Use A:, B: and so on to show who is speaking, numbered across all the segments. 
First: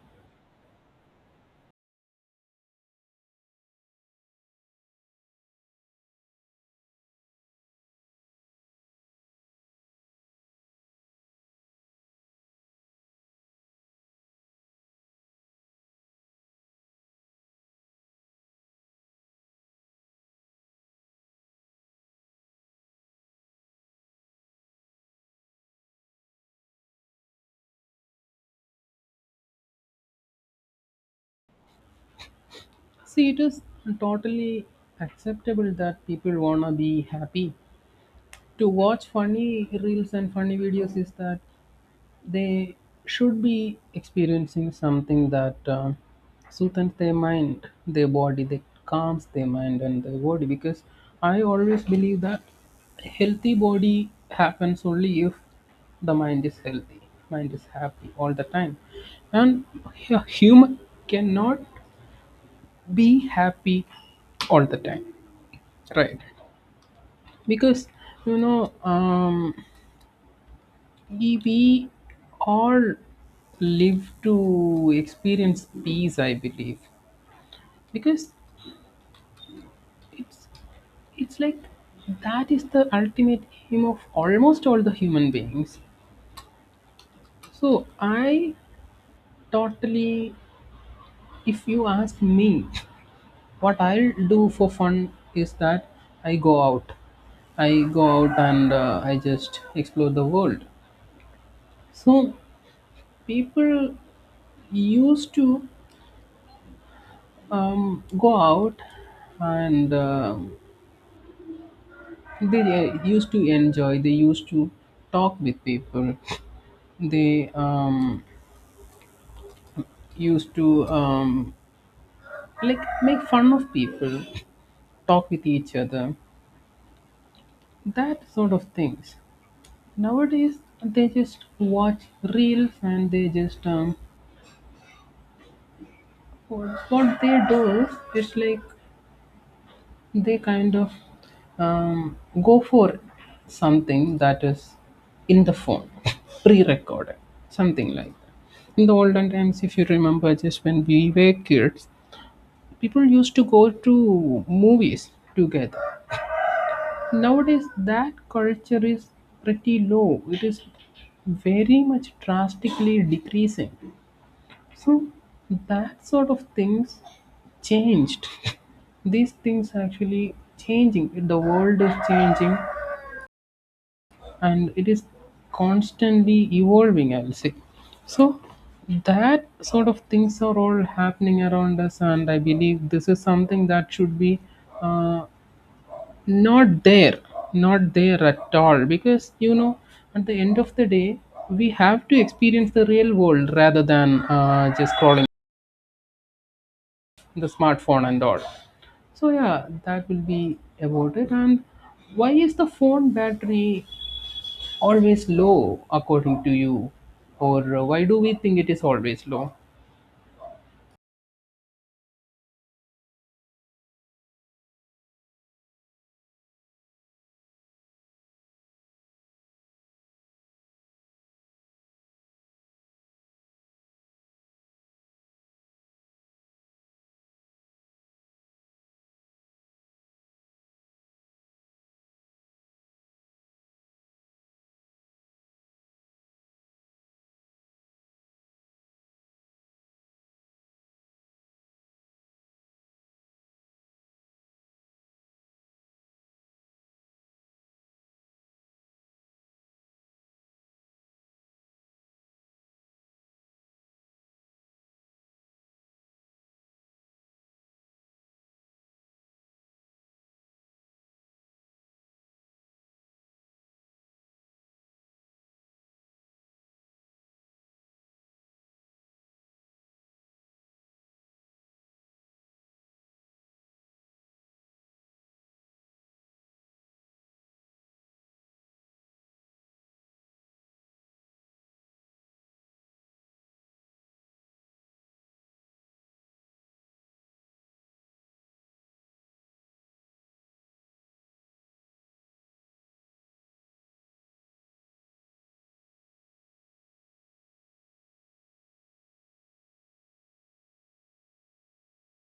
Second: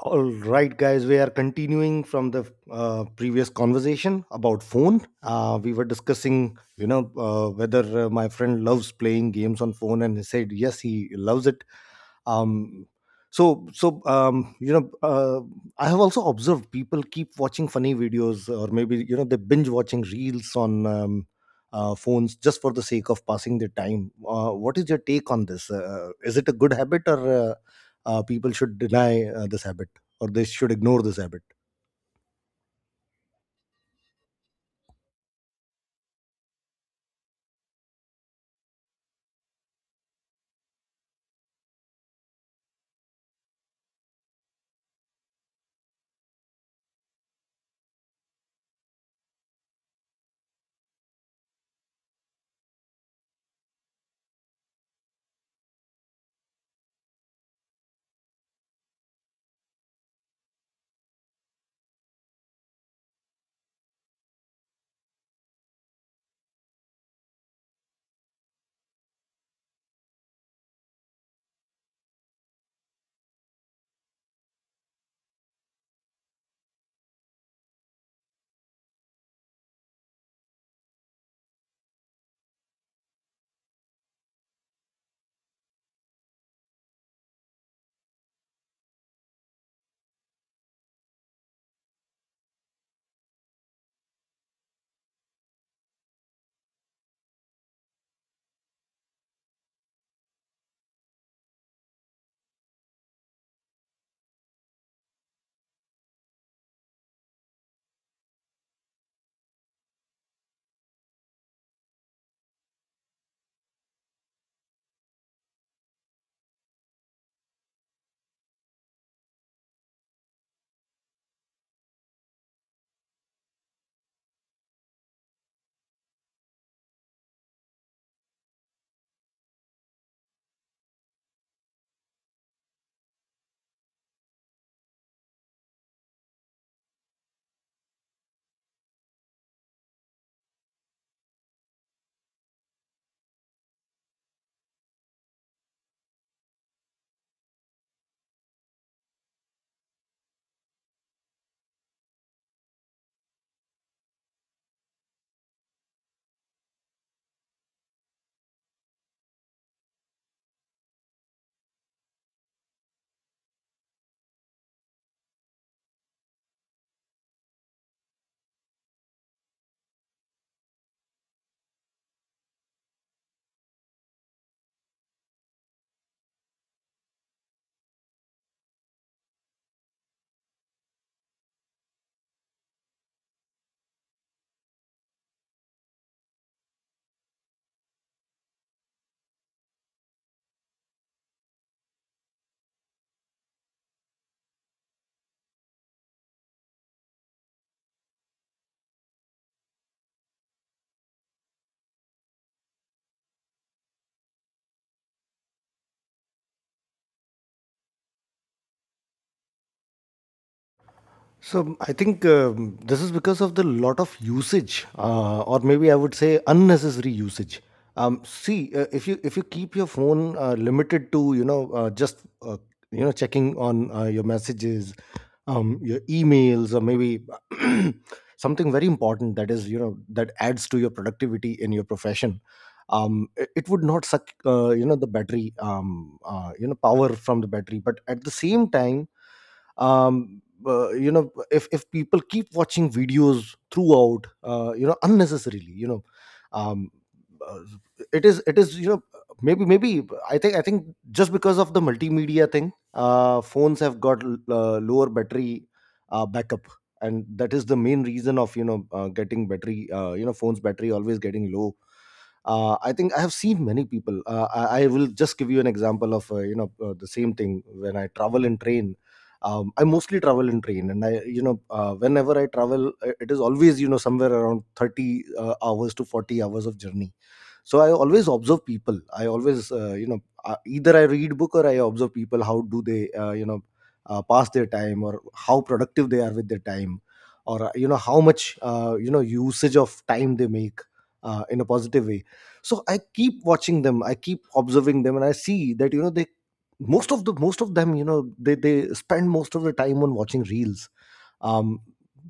A: All right, guys, we are continuing from the previous conversation about phone. We were discussing, whether my friend loves playing games on phone, and he said yes, he loves it. um, so, I have also observed people keep watching funny videos, or maybe they binge watching reels on phones just for the sake of passing their time. What is your take on this? Is it a good habit, or people should deny this habit, or they should ignore this habit?
B: See, it is totally acceptable that people wanna be happy. To watch funny reels and funny videos is that they should be experiencing something that soothes their mind, their body, that calms their mind and their body. Because I always believe that healthy body happens only if the mind is healthy, mind is happy all the time, and human cannot be happy all the time, right? Because you know um we all live to experience peace, I believe, because it's it's like that is the ultimate aim of almost all the human beings. So I totally, if you ask me what I'll do for fun is that i go out I go out and I just explore the world. So people used to go out and they used to enjoy. They used to talk with people. They used to like make fun of people, talk with each other, that sort of things. Nowadays they just watch reels, and they just what they do is it's like they kind of um, go for something that is in the phone, pre-recorded, something like that. In the olden times, if you remember, just when we were kids, people used to go to movies together. Nowadays, that culture is pretty low. It is very much drastically decreasing. So that sort of things changed. These things actually changing. The world is changing and it is constantly evolving, I'll say. So that sort of things are all happening around us, and I believe this is something that should be uh, not there, not there at all. Because at the end of the day, we have to experience the real world rather than just scrolling the smartphone and all. So yeah, that will be about it. And why is the phone battery always low according to you? Or why do we think it is always low?
A: So, I think this is because of the lot of usage, or maybe I would say unnecessary usage. See, if you keep your phone limited to just checking on your messages, your emails, or maybe something very important that is, that adds to your productivity in your profession. It would not suck the battery, power from the battery. But at the same time, um if people keep watching videos throughout, unnecessarily, um uh, it is maybe, I think, just because of the multimedia thing, phones have got lower battery backup, and that is the main reason of getting battery, phones battery always getting low. I think I have seen many people. I will just give you an example of the same thing when I travel in train. I mostly travel in train, and I, whenever I travel, it is always, you know, somewhere around 30 hours to 40 hours of journey. So I always observe people. I always, either I read book, or I observe people how do they, pass their time, or how productive they are with their time, or how much usage of time they make in a positive way. So I keep watching them, I keep observing them, and I see that, they, most of them, they spend most of the time on watching reels. um,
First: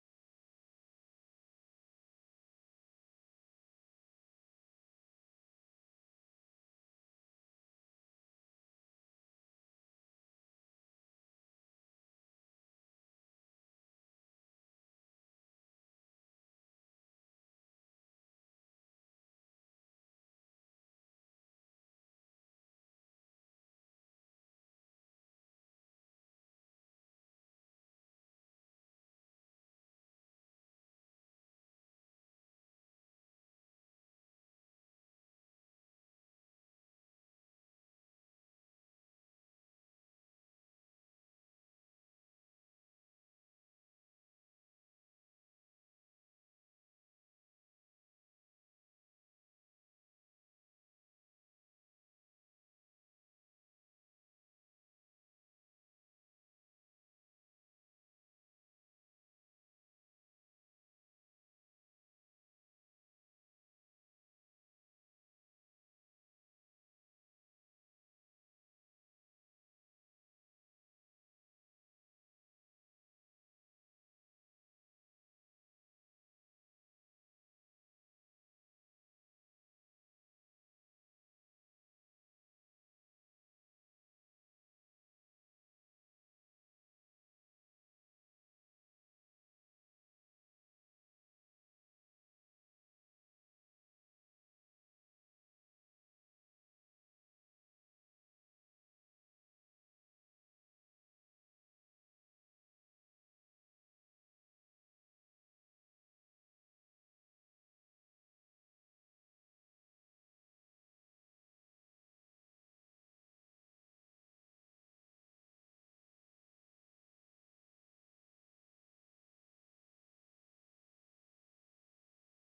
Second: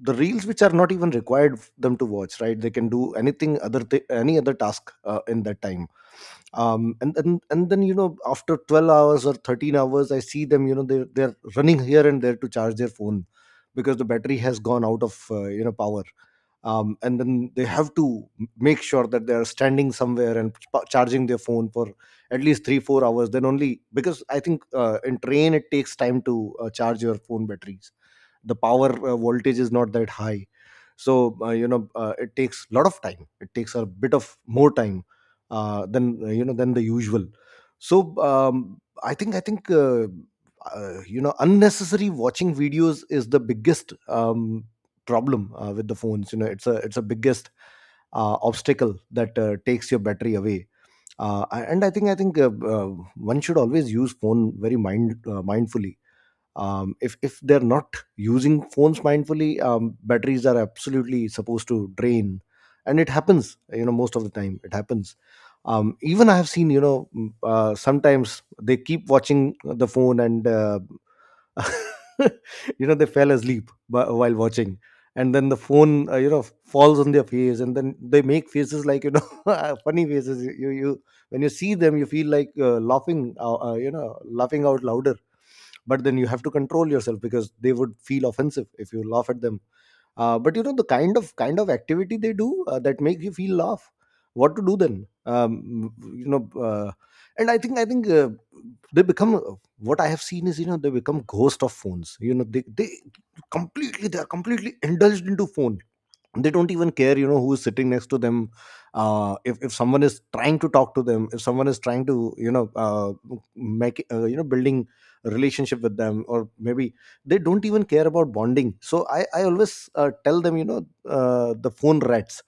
A: the reels which are not even required them to watch, right? They can do anything, any other task, in that time. And then, after 12 hours or 13 hours, I see them, they're running here and there to charge their phone, because the battery has gone out of power. And then they have to make sure that they are standing somewhere and charging their phone for at least 3 4 hours, then only, because I think in train it takes time to charge your phone batteries. The power voltage is not that high. So it takes a lot of time, it takes a bit of more time than than the usual. So, I think, unnecessary watching videos is the biggest problem with the phones. It's a biggest obstacle that takes your battery away. And I think, one should always use phone very mindfully. If they're not using phones mindfully, batteries are absolutely supposed to drain, and it happens, most of the time it happens. Even I have seen, sometimes they keep watching the phone and they fell asleep while watching, and then the phone falls on their face, and then they make faces like, funny faces. You, when you see them, you feel like laughing, laughing out loud. But then you have to control yourself, because they would feel offensive if you laugh at them. But the kind of activity they do, that make you feel laugh. What to do then? You know uh, and I think, they become, what I have seen is, they become ghost of phones. They are completely indulged into phone. They don't even care, who is sitting next to them. If someone is trying to talk to them, if someone is trying to, make you know building a relationship with them, or maybe they don't even care about bonding. So I always tell them, the phone rats.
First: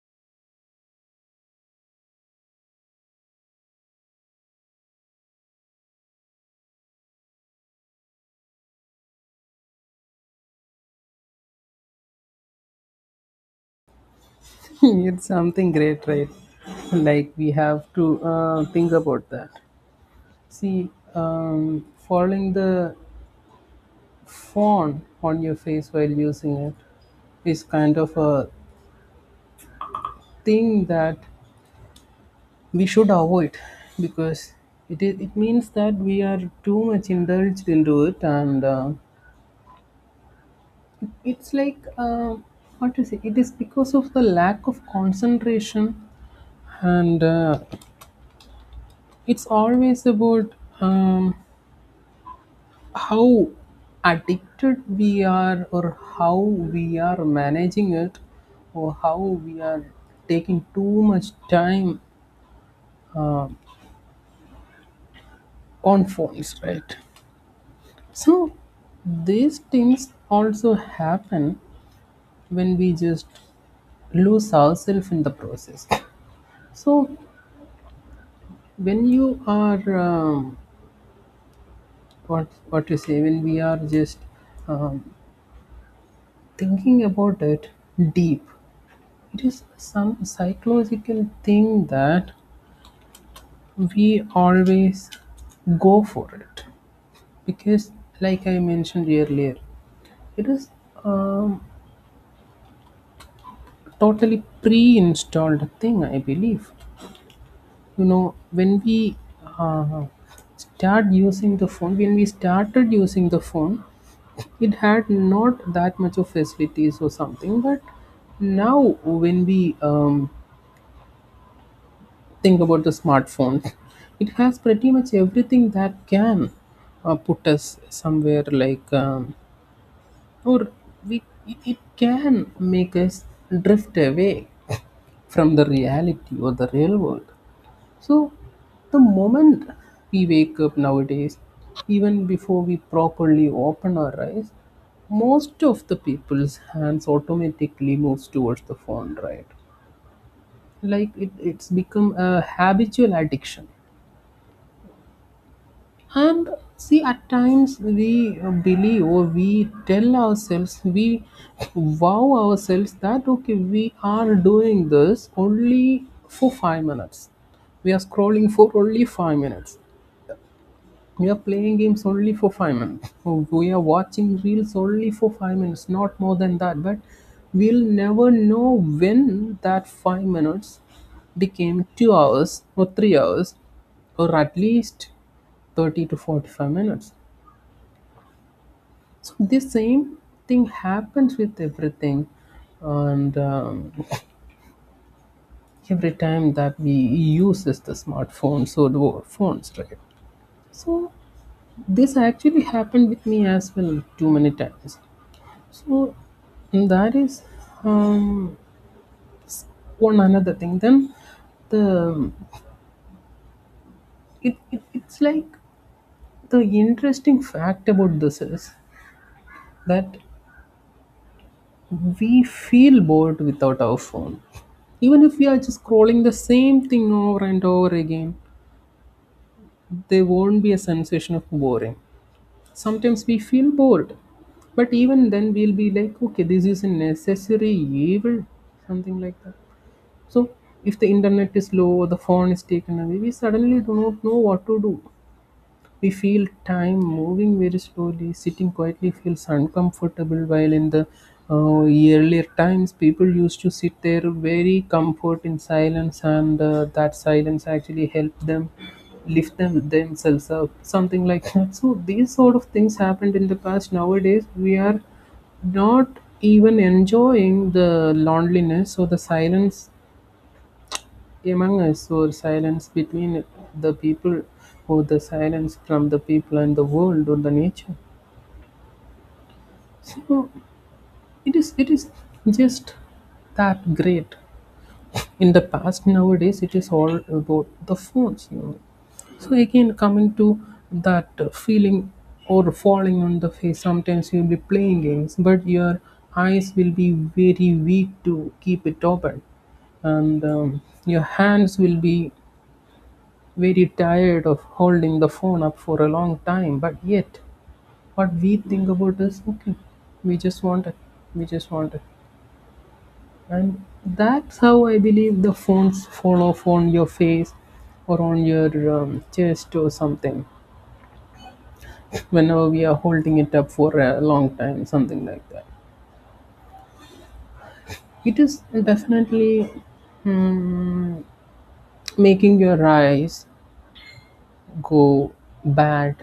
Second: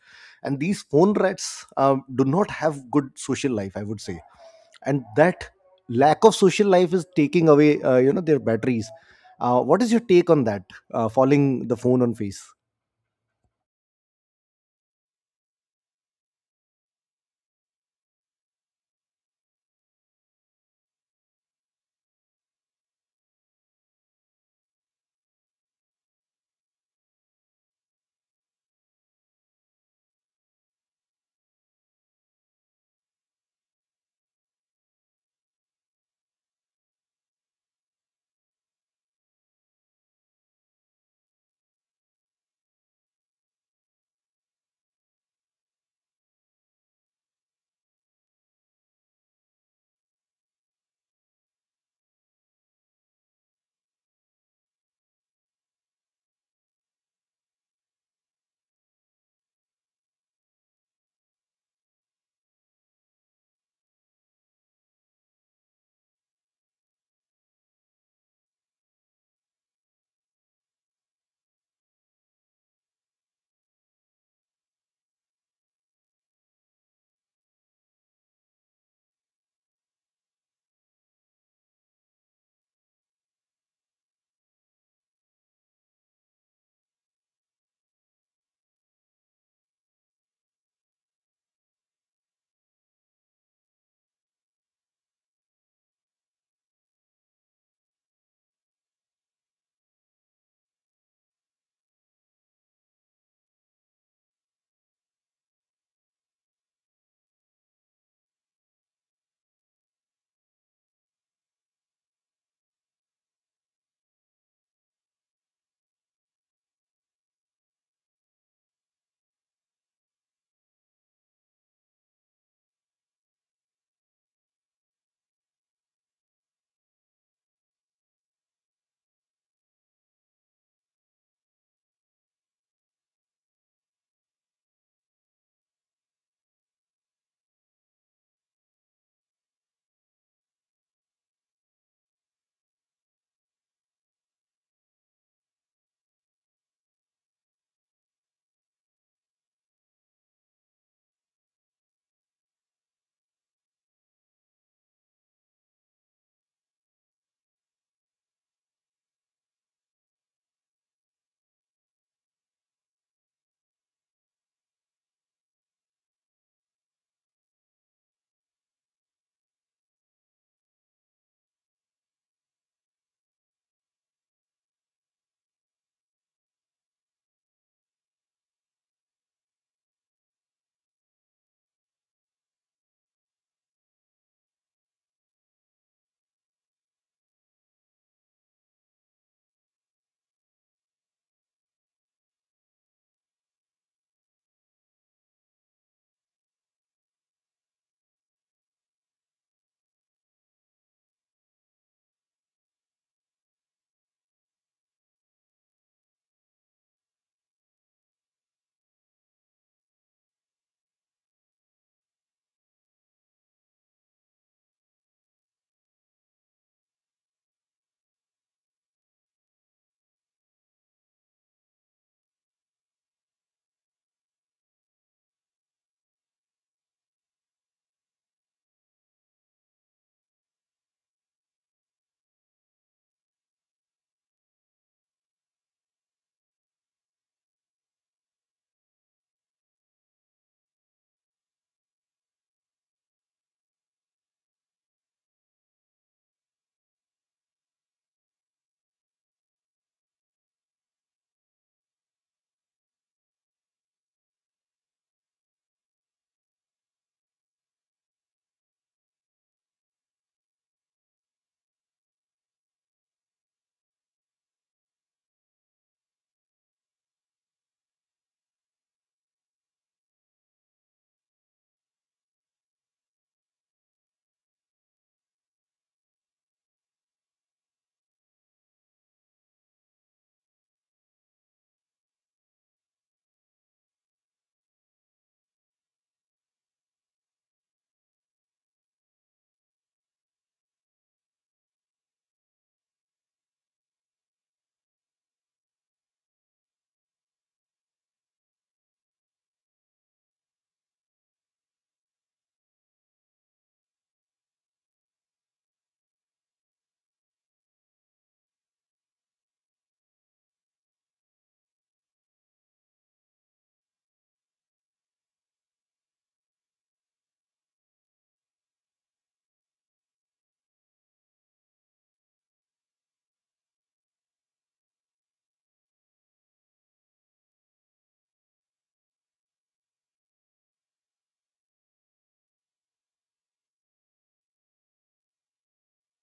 A: And these phone rats do not have good social life, I would say. And that lack of social life is taking away their batteries. What is your take on that, falling the phone on face?
B: It's something great, right? Like we have to think about that. See, falling the phone on your face while using it is kind of a thing that we should avoid because it means that we are too much indulged into it. And it's like, what to say, it is because of the lack of concentration. And it's always about um, how addicted we are, or how we are managing it, or how we are taking too much time uh, on phones, right? So these things also happen when we just lose ourselves in the process. So when you are what you say, when we are just um, thinking about it deep, it is some psychological thing that we always go for it because, like I mentioned earlier, it is um, totally pre-installed thing. I believe, you know when we uh, when we started using the phone, it had not that much of facilities or something. But now, when we think about the smartphone, it has pretty much everything that can put us somewhere, like, or we it can make us drift away from the reality or the real world. So, the moment we wake up nowadays, even before we properly open our eyes, most of the people's hands automatically moves towards the phone, right? Like it's become a habitual addiction. And see, at times we believe, or we tell ourselves, we wow ourselves that, okay, we are doing this only for 5 minutes, we are scrolling for only 5 minutes, we are playing games only for 5 minutes. So we are watching reels only for 5 minutes, not more than that. But we'll never know when that 5 minutes became 2 hours or 3 hours or at least 30 to 45 minutes. So this same thing happens with everything. And every time that we use is the smartphones or the phones, right? So this actually happened with me as well too many times. So that is um, one another thing. Then the it's like, the interesting fact about this is that we feel bored without our phone, even if we are just scrolling the same thing over and over again. There won't be a sensation of boring. Sometimes we feel bored, but even then we'll be like, okay, this is a necessary evil, something like that. So if the internet is low or the phone is taken away, we suddenly do not know what to do. We feel time moving very slowly. Sitting quietly feels uncomfortable. While in the earlier times, people used to sit there very comfort in silence, and that silence actually helped them lift them themselves up. Something like that. So these sort of things happened in the past. Nowadays, we are not even enjoying the loneliness or the silence among us, or silence between the people, or the silence from the people and the world or the nature. So it is just that great. In the past, nowadays, it is all about the phones. You know. So again, coming to that feeling, or falling on the face, sometimes you'll be playing games, but your eyes will be very weak to keep it open, and your hands will be very tired of holding the phone up for a long time, but yet what we think about is, okay, we just want it, we just want it. And that's how I believe the phones fall off on your face, or on your chest or something, whenever we are holding it up for a long time, something like that. It is definitely mm, making your eyes go bad,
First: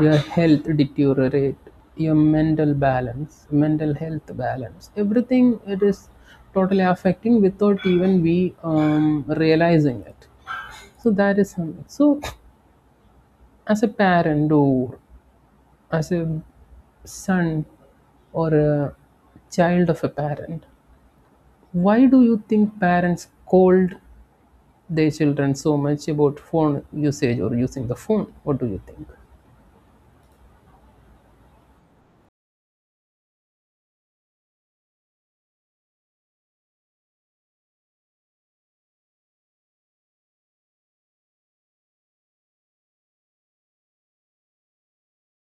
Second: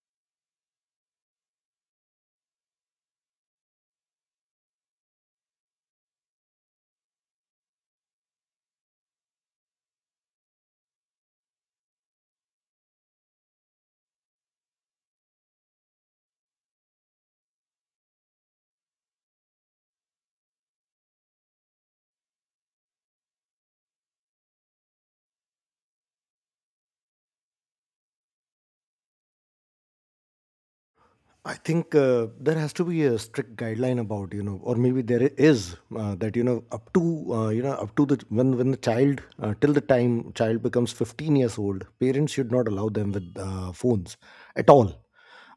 B: your health deteriorate, your mental balance, mental health balance, everything it is totally affecting without even we realizing it. So that is something. So as a parent, or as a son or a child of a parent, why do you think parents scold their children so much about phone usage or using the phone? What do you think?
A: I think there has to be a strict guideline about, or maybe there is that, up to, up to the, when the child, till the time child becomes 15 years old, parents should not allow them with phones at all.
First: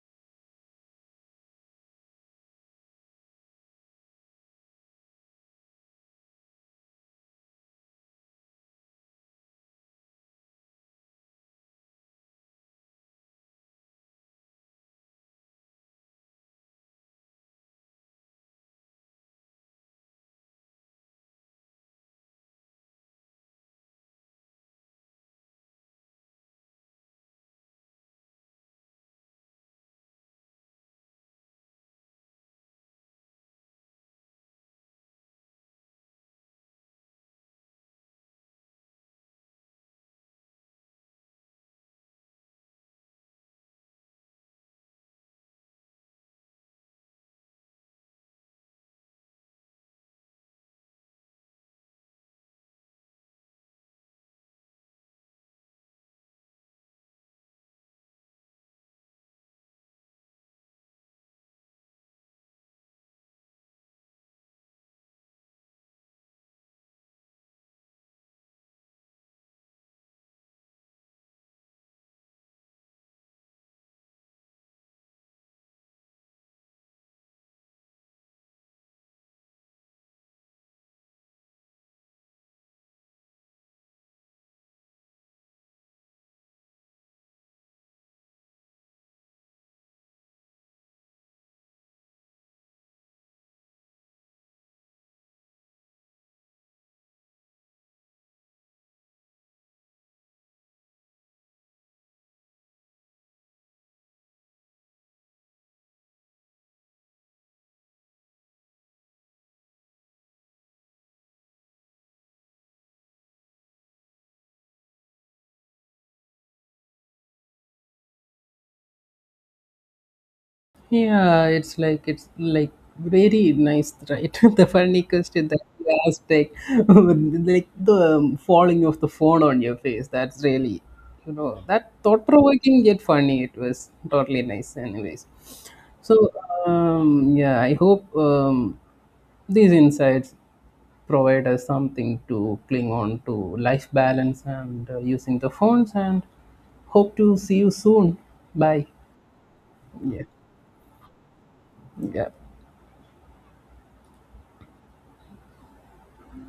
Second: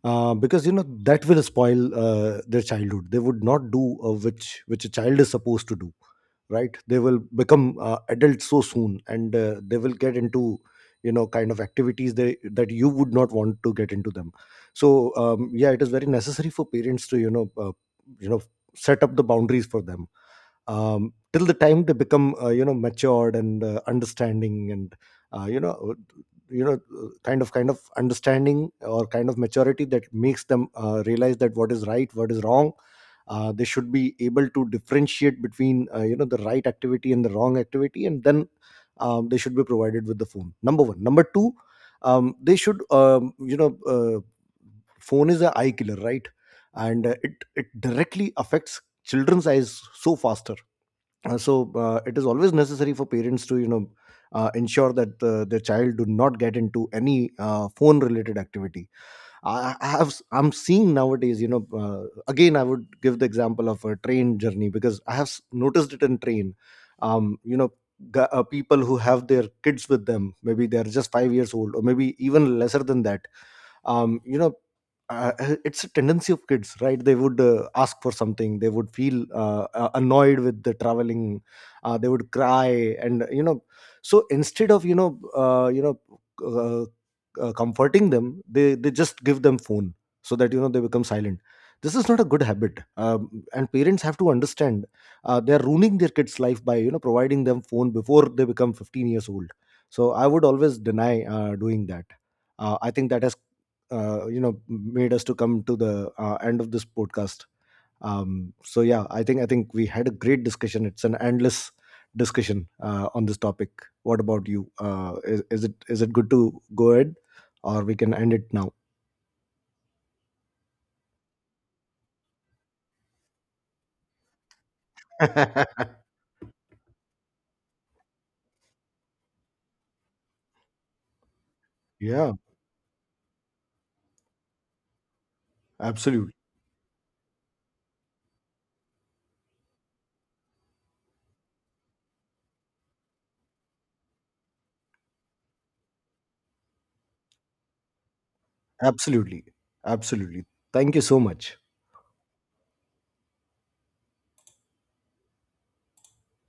A: Because that will spoil their childhood. They would not do which a child is supposed to do, right? They will become adults so soon, and they will get into, kind of activities that you would not want to get into them. So yeah, it is very necessary for parents to, you know set up the boundaries for them, till the time they become matured and understanding, and uh, you know uh, kind of understanding, or kind of maturity that makes them realize that what is right, what is wrong. They should be able to differentiate between the right activity and the wrong activity, and then, they should be provided with the phone. Number one. Number two, they should, phone is a eye killer, right? And it directly affects children's eyes so faster. So it is always necessary for parents to, ensure that their child do not get into any phone related activity. I have, I'm seeing nowadays, again I would give the example of a train journey, because I have noticed it in train. um, you know people who have their kids with them, maybe they're just 5 years old or maybe even lesser than that. um, you know it's a tendency of kids, right? They would ask for something, they would feel annoyed with the traveling, they would cry, and so instead of uh, comforting them, they just give them phone so that they become silent. This is not a good habit, and parents have to understand, they're ruining their kids life by, providing them phone before they become 15 years old. So I would always deny doing that. I think that has, made us to come to the end of this podcast. So yeah, I think we had a great discussion, it's an endless discussion on this topic. What about you? Is it good to go ahead, or we can end it now?
B: Yeah, it's like very nice, right? The funny question that you asked, like, like the falling of the phone on your face. That's really, that thought
A: Yeah,
B: provoking yet funny. It was totally nice, anyways. So,
A: absolutely,
B: yeah, I hope these insights provide us something to cling on to life balance and using the phones. And hope to see you soon. Bye.
A: absolutely,
B: Yeah.
A: absolutely. Thank you so much.
B: Yeah.